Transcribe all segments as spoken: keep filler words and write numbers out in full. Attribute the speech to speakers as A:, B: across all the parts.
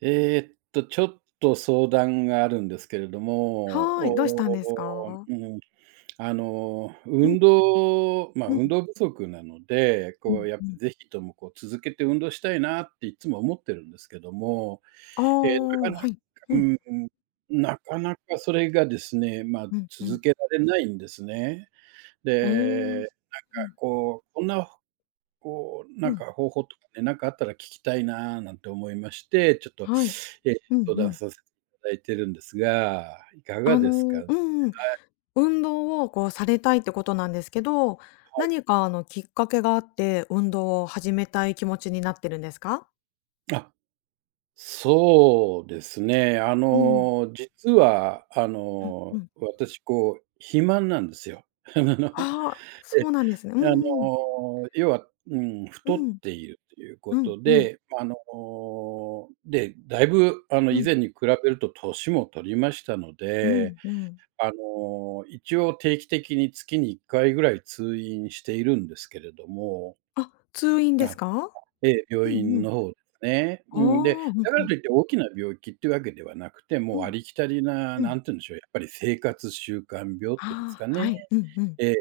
A: えーっと、ちょっと相談があるんですけれども、
B: はい、どうしたんです
A: おー
B: か？
A: うん、あの、
B: うん、
A: 運動まあ、
B: う
A: 運
B: ん、
A: 動不足なので、
B: う
A: こ
B: ん、
A: うやっ
B: う
A: ぱ
B: ん。
A: ぜひともこう続けて運動したいなっていつも思ってるんですけども、
B: あ
A: えーなか
B: あ、は
A: なか、
B: い。
A: う
B: うん、
A: ん、なかなかそれがですね、まあ、
B: うん、う
A: 続
B: ん。
A: けられないんですね。で、
B: おお。
A: なん
B: う
A: か
B: ん、
A: こう、こんなこう、な
B: う
A: んか
B: ん。
A: 方法とかね、なんかあったら聞きたいななんて思いまして、ちょっと、
B: はい。
A: えー
B: うん、
A: 相
B: う
A: 談
B: ん。
A: させていただいてるんですが、いかが
B: あ
A: ですか？は
B: の、
A: い。
B: うんうん。運動をこうされたいってことなんですけど、何かあのきっかけがあって、運動を始めたい気持ちになってるんですか？
A: あ、そうですね。あ
B: うん、
A: の、実は、あ
B: うん、う
A: の、
B: ん。
A: 私こう、肥満なんですよ。あの、
B: ああ、そうなんですね。う
A: え、あ
B: んうん。
A: の、要は、うん、
B: う
A: 太っ
B: ん、
A: ているというこ
B: うん、
A: と
B: うん、
A: で、あの、で、だいぶ、あの、
B: う
A: 以
B: ん、
A: 前に比べると年も取りましたの
B: う
A: で、
B: ん、うん。
A: あの、一応定期的に月にいっかいぐらい通院しているんですけれども、
B: あ、通院です
A: あ、
B: か？
A: ええ、
B: う
A: 病
B: ん、う
A: 院
B: ん。
A: の方ですね。
B: ああ、
A: うん、で、
B: うん、
A: だか
B: う
A: ら
B: ん、
A: といって大きな病気っていうわけではなくて、
B: う
A: もうあ
B: ん、
A: りきたりな、
B: う
A: な
B: ん。
A: んて言うんでしょう、やっぱり生活習慣病っ
B: あ
A: ていうんですか
B: あ、は
A: ね。
B: い。うんうん。
A: ええ。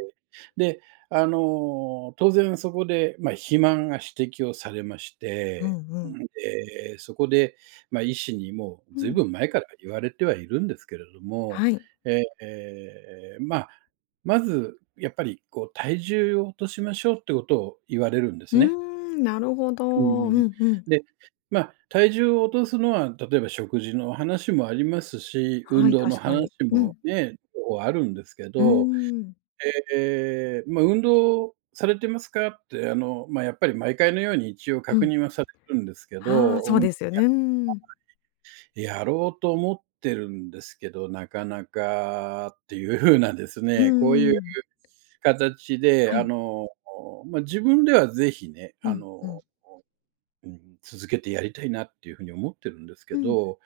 A: で、あの、当然そこで、まあ、肥満が指摘をされまし
B: う
A: て、
B: んうん。
A: で、そこで、まあ、医師にもう
B: う
A: ずい
B: ん。
A: ぶん前から言われてはいるんですけれども、
B: はい。
A: ええ、まあ、まずやっぱりこう体重を落としましょうってことを言われるんで
B: う
A: す
B: ー
A: ね。
B: ん、なるほ
A: う
B: ど。う
A: ん。
B: んうん。
A: で、まあ、体重を落とすのは、例えば食事の話もありますし、運
B: はい、
A: 動の
B: 確か
A: 話
B: に。う
A: も
B: ん。
A: ね、あるんですけ
B: うー
A: ど、
B: ん。
A: ええ、まあ、運動されてますかって、あの、まあ、やっぱり毎回のように一応
B: う
A: 確
B: ん。
A: 認はされるんですけ
B: ああ、
A: ど、
B: そ
A: う
B: う
A: ん、
B: ですよね。うーん。
A: やろうと思ってるんですけど、なかなかっていう風なです
B: うんう
A: ね、こう
B: ん
A: いう
B: うん。
A: 形で、
B: は
A: あ
B: い。
A: の、まあ、自分ではぜひね、
B: う
A: あ
B: んう
A: の、
B: ん。
A: うん、続けてやりたいなっていう風に思ってるんですけ
B: うん。
A: ど、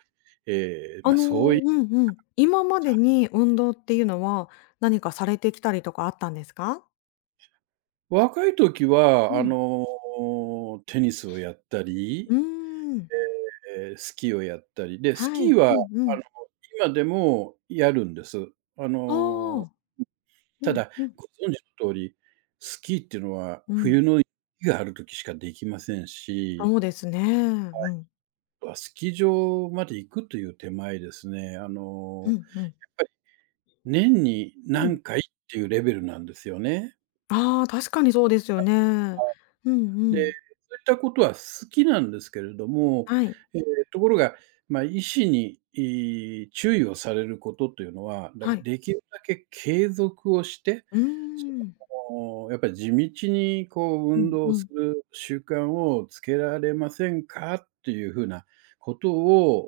A: ええ、
B: あ
A: まあ、
B: の、
A: そういう。
B: うんうん。今までに運動っていうのは、何かされてきたりとかあったんですか？
A: 若い時
B: う
A: は、あ
B: ん。
A: の、テニスをやったり、
B: うーん。
A: えースキーをやったり、で、ス
B: は
A: キー
B: い。
A: はあ
B: う
A: の、
B: んうん。
A: 今でもやるんです。あ
B: あ
A: の、
B: あ。う
A: た
B: ん
A: だ、
B: うん。
A: ご存知の通り、スキーっていうのは
B: うん。
A: 冬の雪がある時しかできませんし、
B: そうですね。うん。
A: スキー場まで行くという手前ですね、あ
B: う
A: の、
B: んうん。
A: 年に
B: う
A: 何
B: ん。
A: 回っていうレベルなんですよね。
B: ああ、確かにそうですよね。うんう
A: で、
B: ん。
A: そういったことは好きなんですけれども、
B: はい。
A: えーところが、まあ、医師に、いー注意をされることというのは、だか
B: は
A: ら
B: い。
A: できるだけ継続をして、
B: うーん。
A: その、やっぱり地道にこう
B: う
A: 運
B: ん
A: 動
B: う
A: す
B: ん。
A: る習慣をつけられませんかっていうふうなこと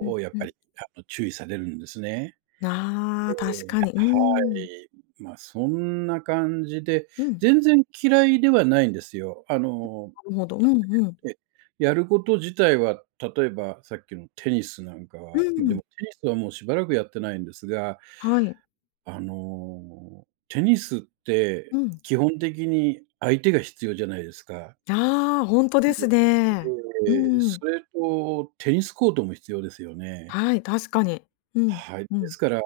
B: うん
A: やっ
B: う
A: ぱ
B: ん。
A: り、あの、注意されるんですね。
B: ああ、確かに。う
A: は
B: ーん。
A: い、まあ、そんな感じで、
B: うん。
A: 全然嫌いではないんですよ。あの
B: なるほど。うんうん。
A: え、やること自体は、例えばさっきのテニスなんか
B: う
A: は、ま、で
B: ん。
A: もテニスはもうしばらくやってないんですが、
B: はい。
A: あの、テニスって
B: うん。
A: 基本的に相手が必要じゃないですか。
B: ああ、ほんとで
A: で、
B: すね。うんう
A: そ
B: ん。
A: れとテニスコートも必要ですよね。
B: はい、確かに。うん。
A: はい。で
B: う
A: す
B: ん。
A: から、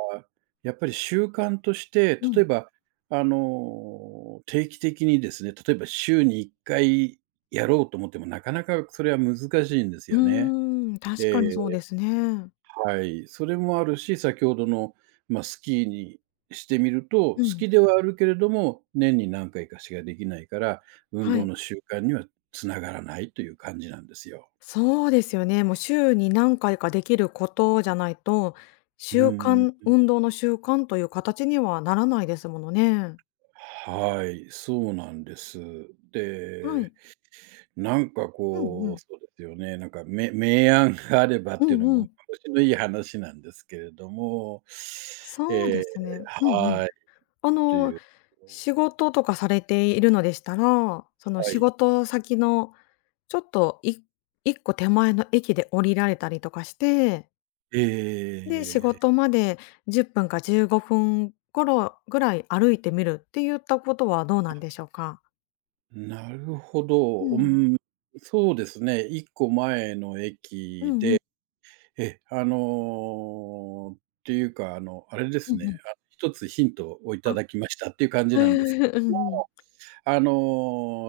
A: やっぱり習慣として、
B: う
A: 例え
B: ん。
A: ば、あの、定期的にですね、例えば週にいっかいやろうと思っても、なかなかそれは難しいんです
B: う
A: よね。
B: ーん、
A: え
B: 確かにそう
A: え。
B: ですね。
A: はい、それもあるし、先ほどの、まあ、スキーにしてみると、好
B: うん。
A: きではあるけれども、年に何回かしかできないから、運
B: は
A: 動
B: い。
A: の習慣にはつながらないという感じなんですよ。
B: そうですよね。もう週に何回かできることじゃないと、
A: う
B: 習
A: ー
B: 慣
A: ん。
B: 運動の習慣という形にはならないですものね。
A: はい、そうなんです。
B: は
A: で、
B: い。
A: なんか
B: うんう
A: こう、
B: ん。
A: そうですよね、なんか、め明暗があればっ
B: う
A: ていう
B: ん
A: の
B: う
A: も
B: ん。
A: 私のいい話なんですけれども、
B: そう
A: え
B: ですね。うん
A: ー
B: うん。
A: はい。
B: あの、仕事とかされているのでしたら、その
A: は
B: 仕
A: い。
B: 事先のちょっといいっこ手前の駅で降りられたりとかして、
A: え
B: で、仕事
A: え。
B: までじゅっぷんかじゅうごふん頃ぐらい歩いてみるって言ったことはどうなんでしょうか？
A: なるほ
B: う
A: ど。う
B: ん。
A: ん、そうですね。いっこまえの
B: う
A: 駅
B: んうん。
A: で、え、あの、っていうか、あの、あれで
B: う
A: すね、
B: んうん。
A: あ、つヒントをいた
B: あ、
A: だきましたっていう感 じ
B: へ
A: な
B: え、
A: んですけ
B: うん
A: ど
B: うん。
A: も、あ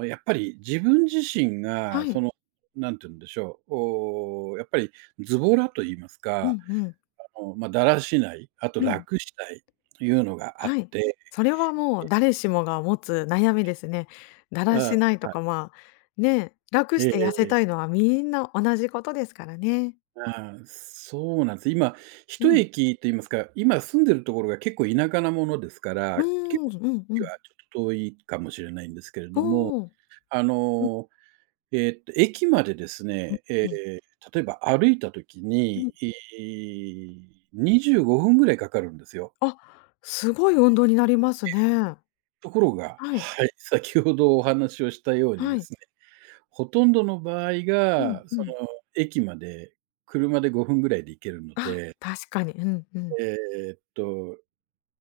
A: の、やっぱり自分自身
B: は
A: が、そ
B: い。
A: の、なんて言うんでしょう、おーやっぱりズボラと言います
B: う
A: か、
B: んうん。
A: あの、まあ、だらしない、あと
B: うん。
A: 楽したいというのがあっ
B: はい。
A: て、
B: それはもう誰しもが持つ悩みですね。だら
A: あ、
B: しないと
A: はい。
B: か、まあ、ね、楽し
A: え
B: て痩せたい
A: え。
B: のはみんな同じことですからね。
A: ああ、そうなんです。今、
B: う
A: 一
B: ん。
A: 駅と言いますか、今住んでるところが結構田舎なものですか
B: う
A: ら、
B: ー
A: 結
B: ん、
A: 構
B: うんう
A: 駅は
B: ん。
A: ちょっと遠いかもしれないんですけれども、
B: おお。
A: あ
B: うん
A: の、えっと、駅までですね、ええ、
B: うんうん。
A: 例えば歩いた時
B: う
A: に、
B: ん。
A: いにじゅうごふんぐらいかかるんですよ。
B: あ、すごい運動になりますね。
A: ところが
B: はい、
A: はい、先ほどお話をしたようにで
B: はい。
A: すね、ほとんどの場合
B: うん
A: が、
B: う
A: そ
B: ん。
A: の、駅まで車でごふんぐらいで行けるの
B: あ、
A: で、
B: 確かに。うんうん。
A: えーっと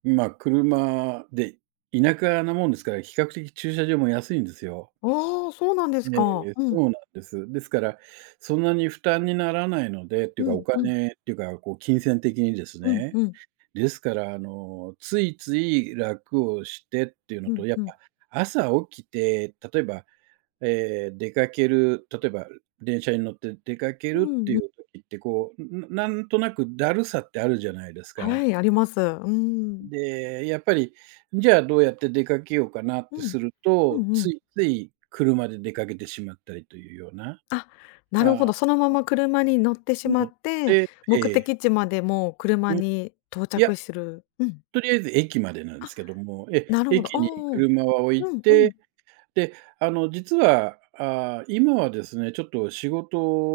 A: まあ、車で、田舎なもんですから、比較的駐車場も安いんですよ。
B: ああ、そうなんで
A: え
B: すか。
A: え、
B: う
A: そ
B: ん。
A: うなんです。ですから、そんなに負担にならないのでっていう
B: う
A: か、お
B: んうん。
A: 金っていうか、こう、金銭的にです
B: うん
A: ね。
B: うん。
A: ですから、あの、ついつい楽をしてっていうの
B: う
A: と、
B: ん
A: やっ
B: うん。
A: ぱ朝起きて、例えば、ええ、出かける、例えば電車に乗って出かけ
B: う
A: る
B: ん
A: ってい
B: うん。
A: う時って、こう、んなんとなくだるさってあるじゃないです
B: は
A: か。
B: い、あります。うん。
A: で、やっぱり、じゃあどうやって出かけようかなっ
B: う
A: てす
B: ん。
A: る
B: う
A: と、
B: んう
A: つ
B: ん。
A: いつい車で出かけてしまったりというような、
B: あ、なるほ
A: あ
B: ど、
A: あ、
B: そのまま車に乗ってしま
A: 乗っ
B: って、
A: てえ
B: 目
A: え、
B: 的地までもう車
A: うん、
B: に到
A: いや、
B: 着するうん。
A: とりあえず駅までなんで
B: あ、
A: すけども、え、
B: なるほど。
A: 駅に
B: おお
A: 車は置い
B: うんうん。
A: て、で、あの、実は、ああ、今はですね、ちょっと仕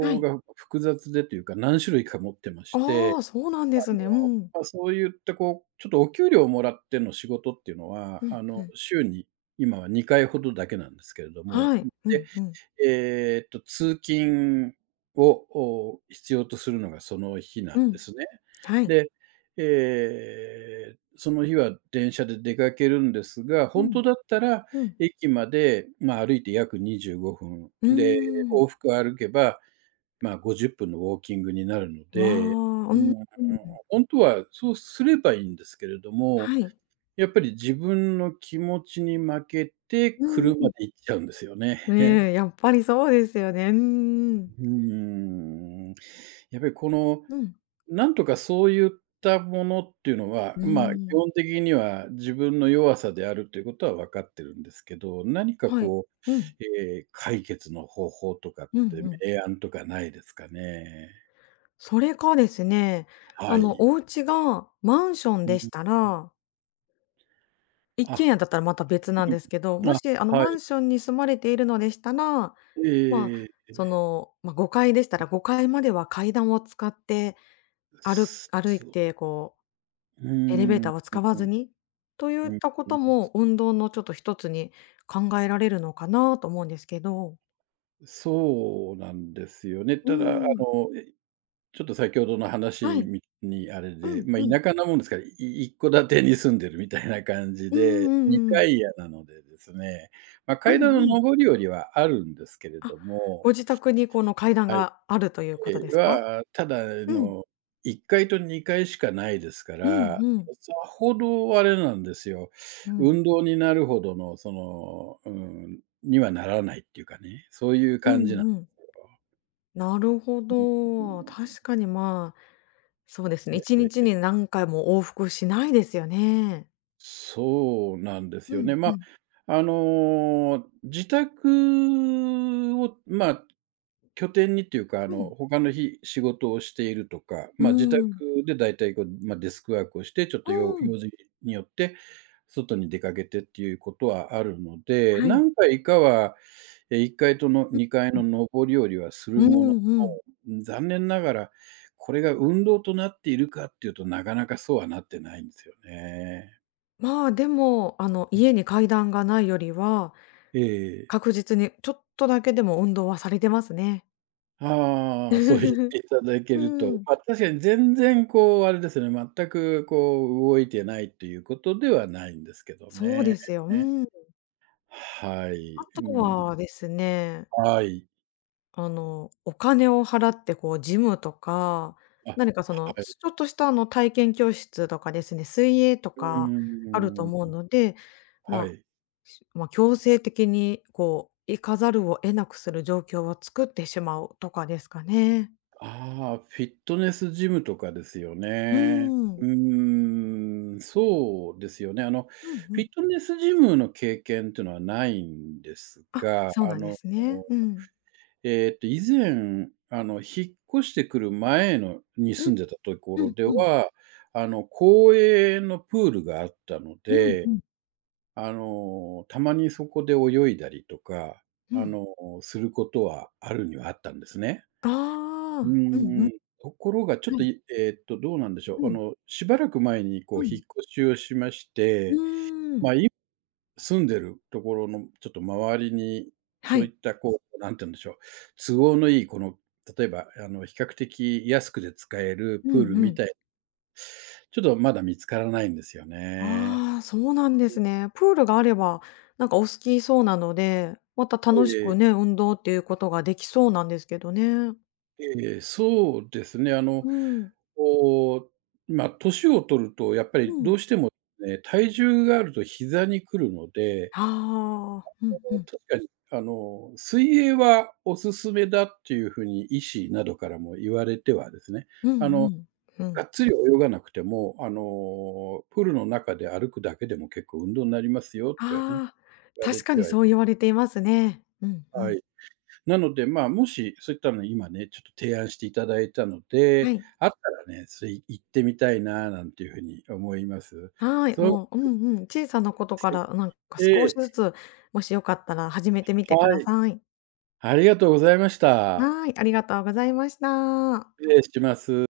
B: はい。
A: が複雑でというか、何種類か持ってまし
B: あ
A: て、
B: あ、そうなんで
A: あの、
B: すね。うん。
A: まあ、そういったこう、ちょっとお給料をもらっての仕事っていうのは、
B: うん
A: あの、
B: うん。
A: 週に今はにかいほどだけなんですけれども、
B: はい。う
A: で、
B: んうん。
A: えーっと、通勤を、お、必要とするのがその日な
B: う
A: んで
B: ん。
A: すね。
B: はい。
A: で、えーその日は電車で出かけるんですが、
B: う
A: 本当
B: ん。
A: だったら
B: うん。
A: 駅まで、まあ、歩いて約にじゅうごふん、
B: うー
A: で、往
B: ん。
A: 復歩けばまあ、ごじゅっぷんのウォーキングになるの
B: わあ、
A: で、
B: う
A: うー
B: ん
A: ん、
B: うん。
A: ほんとはそうすればいいんですけれども、
B: はい。
A: やっぱり自分の気持ちに負けて
B: うん。
A: 車で行っちゃうんですよね。
B: ねえ、やっぱりそうですよね。ううん。
A: うー ん。やっぱりこの、
B: うん。
A: なんとかそういったものっていうのは、
B: うー
A: まあ、基
B: ん、
A: 本的には自分の弱さであるということは分かってるんですけど、何か
B: はい。
A: こ
B: うん。
A: う、ええ、解決の方法とかっ
B: うん
A: て
B: うん。
A: 明暗とかないですかね？
B: それかですね、
A: は
B: あの、
A: い。
B: お家がマンション
A: うん、
B: でした
A: うん。
B: ら、一
A: あ、
B: 軒家だったらまた別なん
A: う
B: ですけど、
A: ん。
B: も
A: あ、
B: し、あの、
A: は
B: マ
A: い。
B: ンションに住まれているのでしたら、
A: え
B: まあ、
A: えええええ。
B: その、ま、ごかいでしたらごかいま
A: あ、
B: では階段を使って、歩歩い
A: そう。
B: て、こ
A: うー
B: う、エレベー
A: ん、う
B: タ
A: ん
B: ーを使わ
A: う
B: ず
A: ん、
B: にとゆ
A: う
B: っ
A: ん、
B: たこ
A: うん。
B: とも、運動のちょっとひとつに考えられるのかなと思うんですけど。
A: そうなんですよね。
B: うー
A: ただ、あ
B: ん。
A: の、え、ちょっと先ほどの
B: は
A: 話
B: い。
A: みにあれ
B: う
A: で、
B: ん
A: ま、
B: うん。
A: 田舎なもんですから、い一戸建てに住んでるみたいな感じ
B: うんう
A: で、
B: んう
A: 2
B: ん
A: 階家なのでですね、ま、
B: う
A: 階
B: ん
A: 段
B: う
A: の
B: ん。
A: 上り下りはあるんですけれ
B: あ、
A: ども、
B: ご自宅にこの階段
A: はい。
B: があるということですか？
A: は、ただ、あ
B: うん。
A: の、いっかいとにかいしかないですか
B: うん
A: ら、
B: うん。
A: さほどあれなんですよ、
B: うん。
A: 運動になるほどの、その、うん、にはならないっていうかね、そういう
B: う
A: 感じ
B: ん
A: なん。
B: うん。なるほど。確かに、まあ、そうですね、いちにちに何回も往復しないですよね。
A: そうなんです
B: う
A: よね。
B: ん
A: ま
B: う
A: あ、
B: ん。
A: あの、自宅を、まあ、拠点にっていうか、あ
B: う
A: の、
B: ん。
A: 他の日仕事をしているとか、
B: う
A: まあ、自宅
B: ん。
A: でだいたいこう、まあ、デスクワークをして、ちょっとよ
B: う
A: う
B: ん。
A: 用事によって、外に出かけてっていうことはあるので、
B: はい。
A: 何回かは、え、いっかいとの
B: う
A: にかい
B: ん。
A: の上り下りはす
B: う
A: るもの
B: んうん。
A: の、残念ながら、これが運動となっているかっていうと、なかなかそうはなってないんですよね。
B: まあ、でも、あの、家に階段がないよりは、
A: ええ。
B: 確実にちょっとだけでも運動はされてますね。
A: ああ、そう言って いただけ
B: う
A: ると、
B: ん。
A: まあ、確かに全然こうあれですね、全くこう動いてないということではないんですけど
B: そう
A: ね。
B: ですよ。うん。
A: は
B: あ
A: い。う
B: と
A: ん、
B: はですね、
A: はい。
B: あの、お金を払ってこうジムとか、
A: あ、
B: 何かその、
A: はい。
B: ちょっとしたあの体験教室とかですね、水泳と
A: う
B: かあると
A: ー
B: 思う
A: ん。
B: ので、ま
A: は
B: あ、
A: い。
B: しまあ、強制的にこう行かざるを得なくする状況を作ってしまうとかですかね。
A: ああ、フィットネスジムとかですよ
B: うー
A: ね。う
B: ん。
A: ーん、そうですよね。あの、
B: うんう
A: フィ
B: ん。
A: ットネスジムの経験っていうのはないんです
B: あ、
A: が、
B: そう
A: あ
B: なんで
A: の
B: すね。うん。
A: えっと、以前、あの、引っ越してくる前のに
B: うん
A: 住んでたとこ
B: う
A: ろ
B: ん
A: で
B: うん。
A: は、あの、公営のプールがあったの
B: うんう
A: で、
B: ん。
A: あの、たまにそこで泳いだりとか、
B: う
A: あ
B: ん。
A: の、することはあるにはあったんですね。
B: あ
A: うー
B: あ、うんうん。
A: ん、ところがちょっ
B: は
A: と、
B: い。
A: いえっと、どうなんでしょ
B: う
A: う、あ
B: ん。
A: の、しばらく前にこう
B: う
A: 引
B: ん。
A: っ越しをしまし
B: う
A: て、
B: ーん。
A: 住んでるところのちょっと周りに、
B: は
A: そうい
B: い。
A: ったこう、なんて言うんでしょう、都合のいいこの、例えばあの、比較的安くで使える
B: う
A: プール
B: んう
A: み
B: ん。
A: たい、ちょっとまだ見つからないんですよね。
B: ああ、そうなんですね。プールがあれば、なんかお好きそうなので、また楽し
A: ええ、
B: くね、運動っていうことができそうなんですけどね。
A: ええ、そうですね、あの、
B: うん、
A: こう、まあ、年を取るとやっぱ
B: う
A: りど
B: ん。
A: うしてもね、体重があると膝にくるので、
B: ああ、うんうん。
A: 確かにあの、水泳はおすすめだっていうふうに医師などからも言われてはですね、
B: うんう
A: あの
B: ん。う
A: が
B: ん。
A: っつり泳がなくても、あの、プールの中で歩くだけでも結構運動になりますよってはね、
B: ああ、
A: 言われ
B: 確か
A: て
B: に
A: はい
B: そう言われていますね。うんう
A: は
B: ん。
A: い。なので、まあ、もしそういったの今ね、ちょっと提案していただいたの
B: は
A: で、
B: い。
A: あったらね、それ行ってみたいななんていうふうに思います。
B: はい、
A: そう
B: も
A: で
B: う、うんうん、小さなこと
A: す
B: か
A: ね。
B: らなんか
A: え
B: 少し
A: え、
B: ずつ、もしよかったら始めてみてく
A: は
B: だ
A: い。
B: さい。
A: ありがとうございました。
B: はい、ありがとうございました。
A: 失礼します。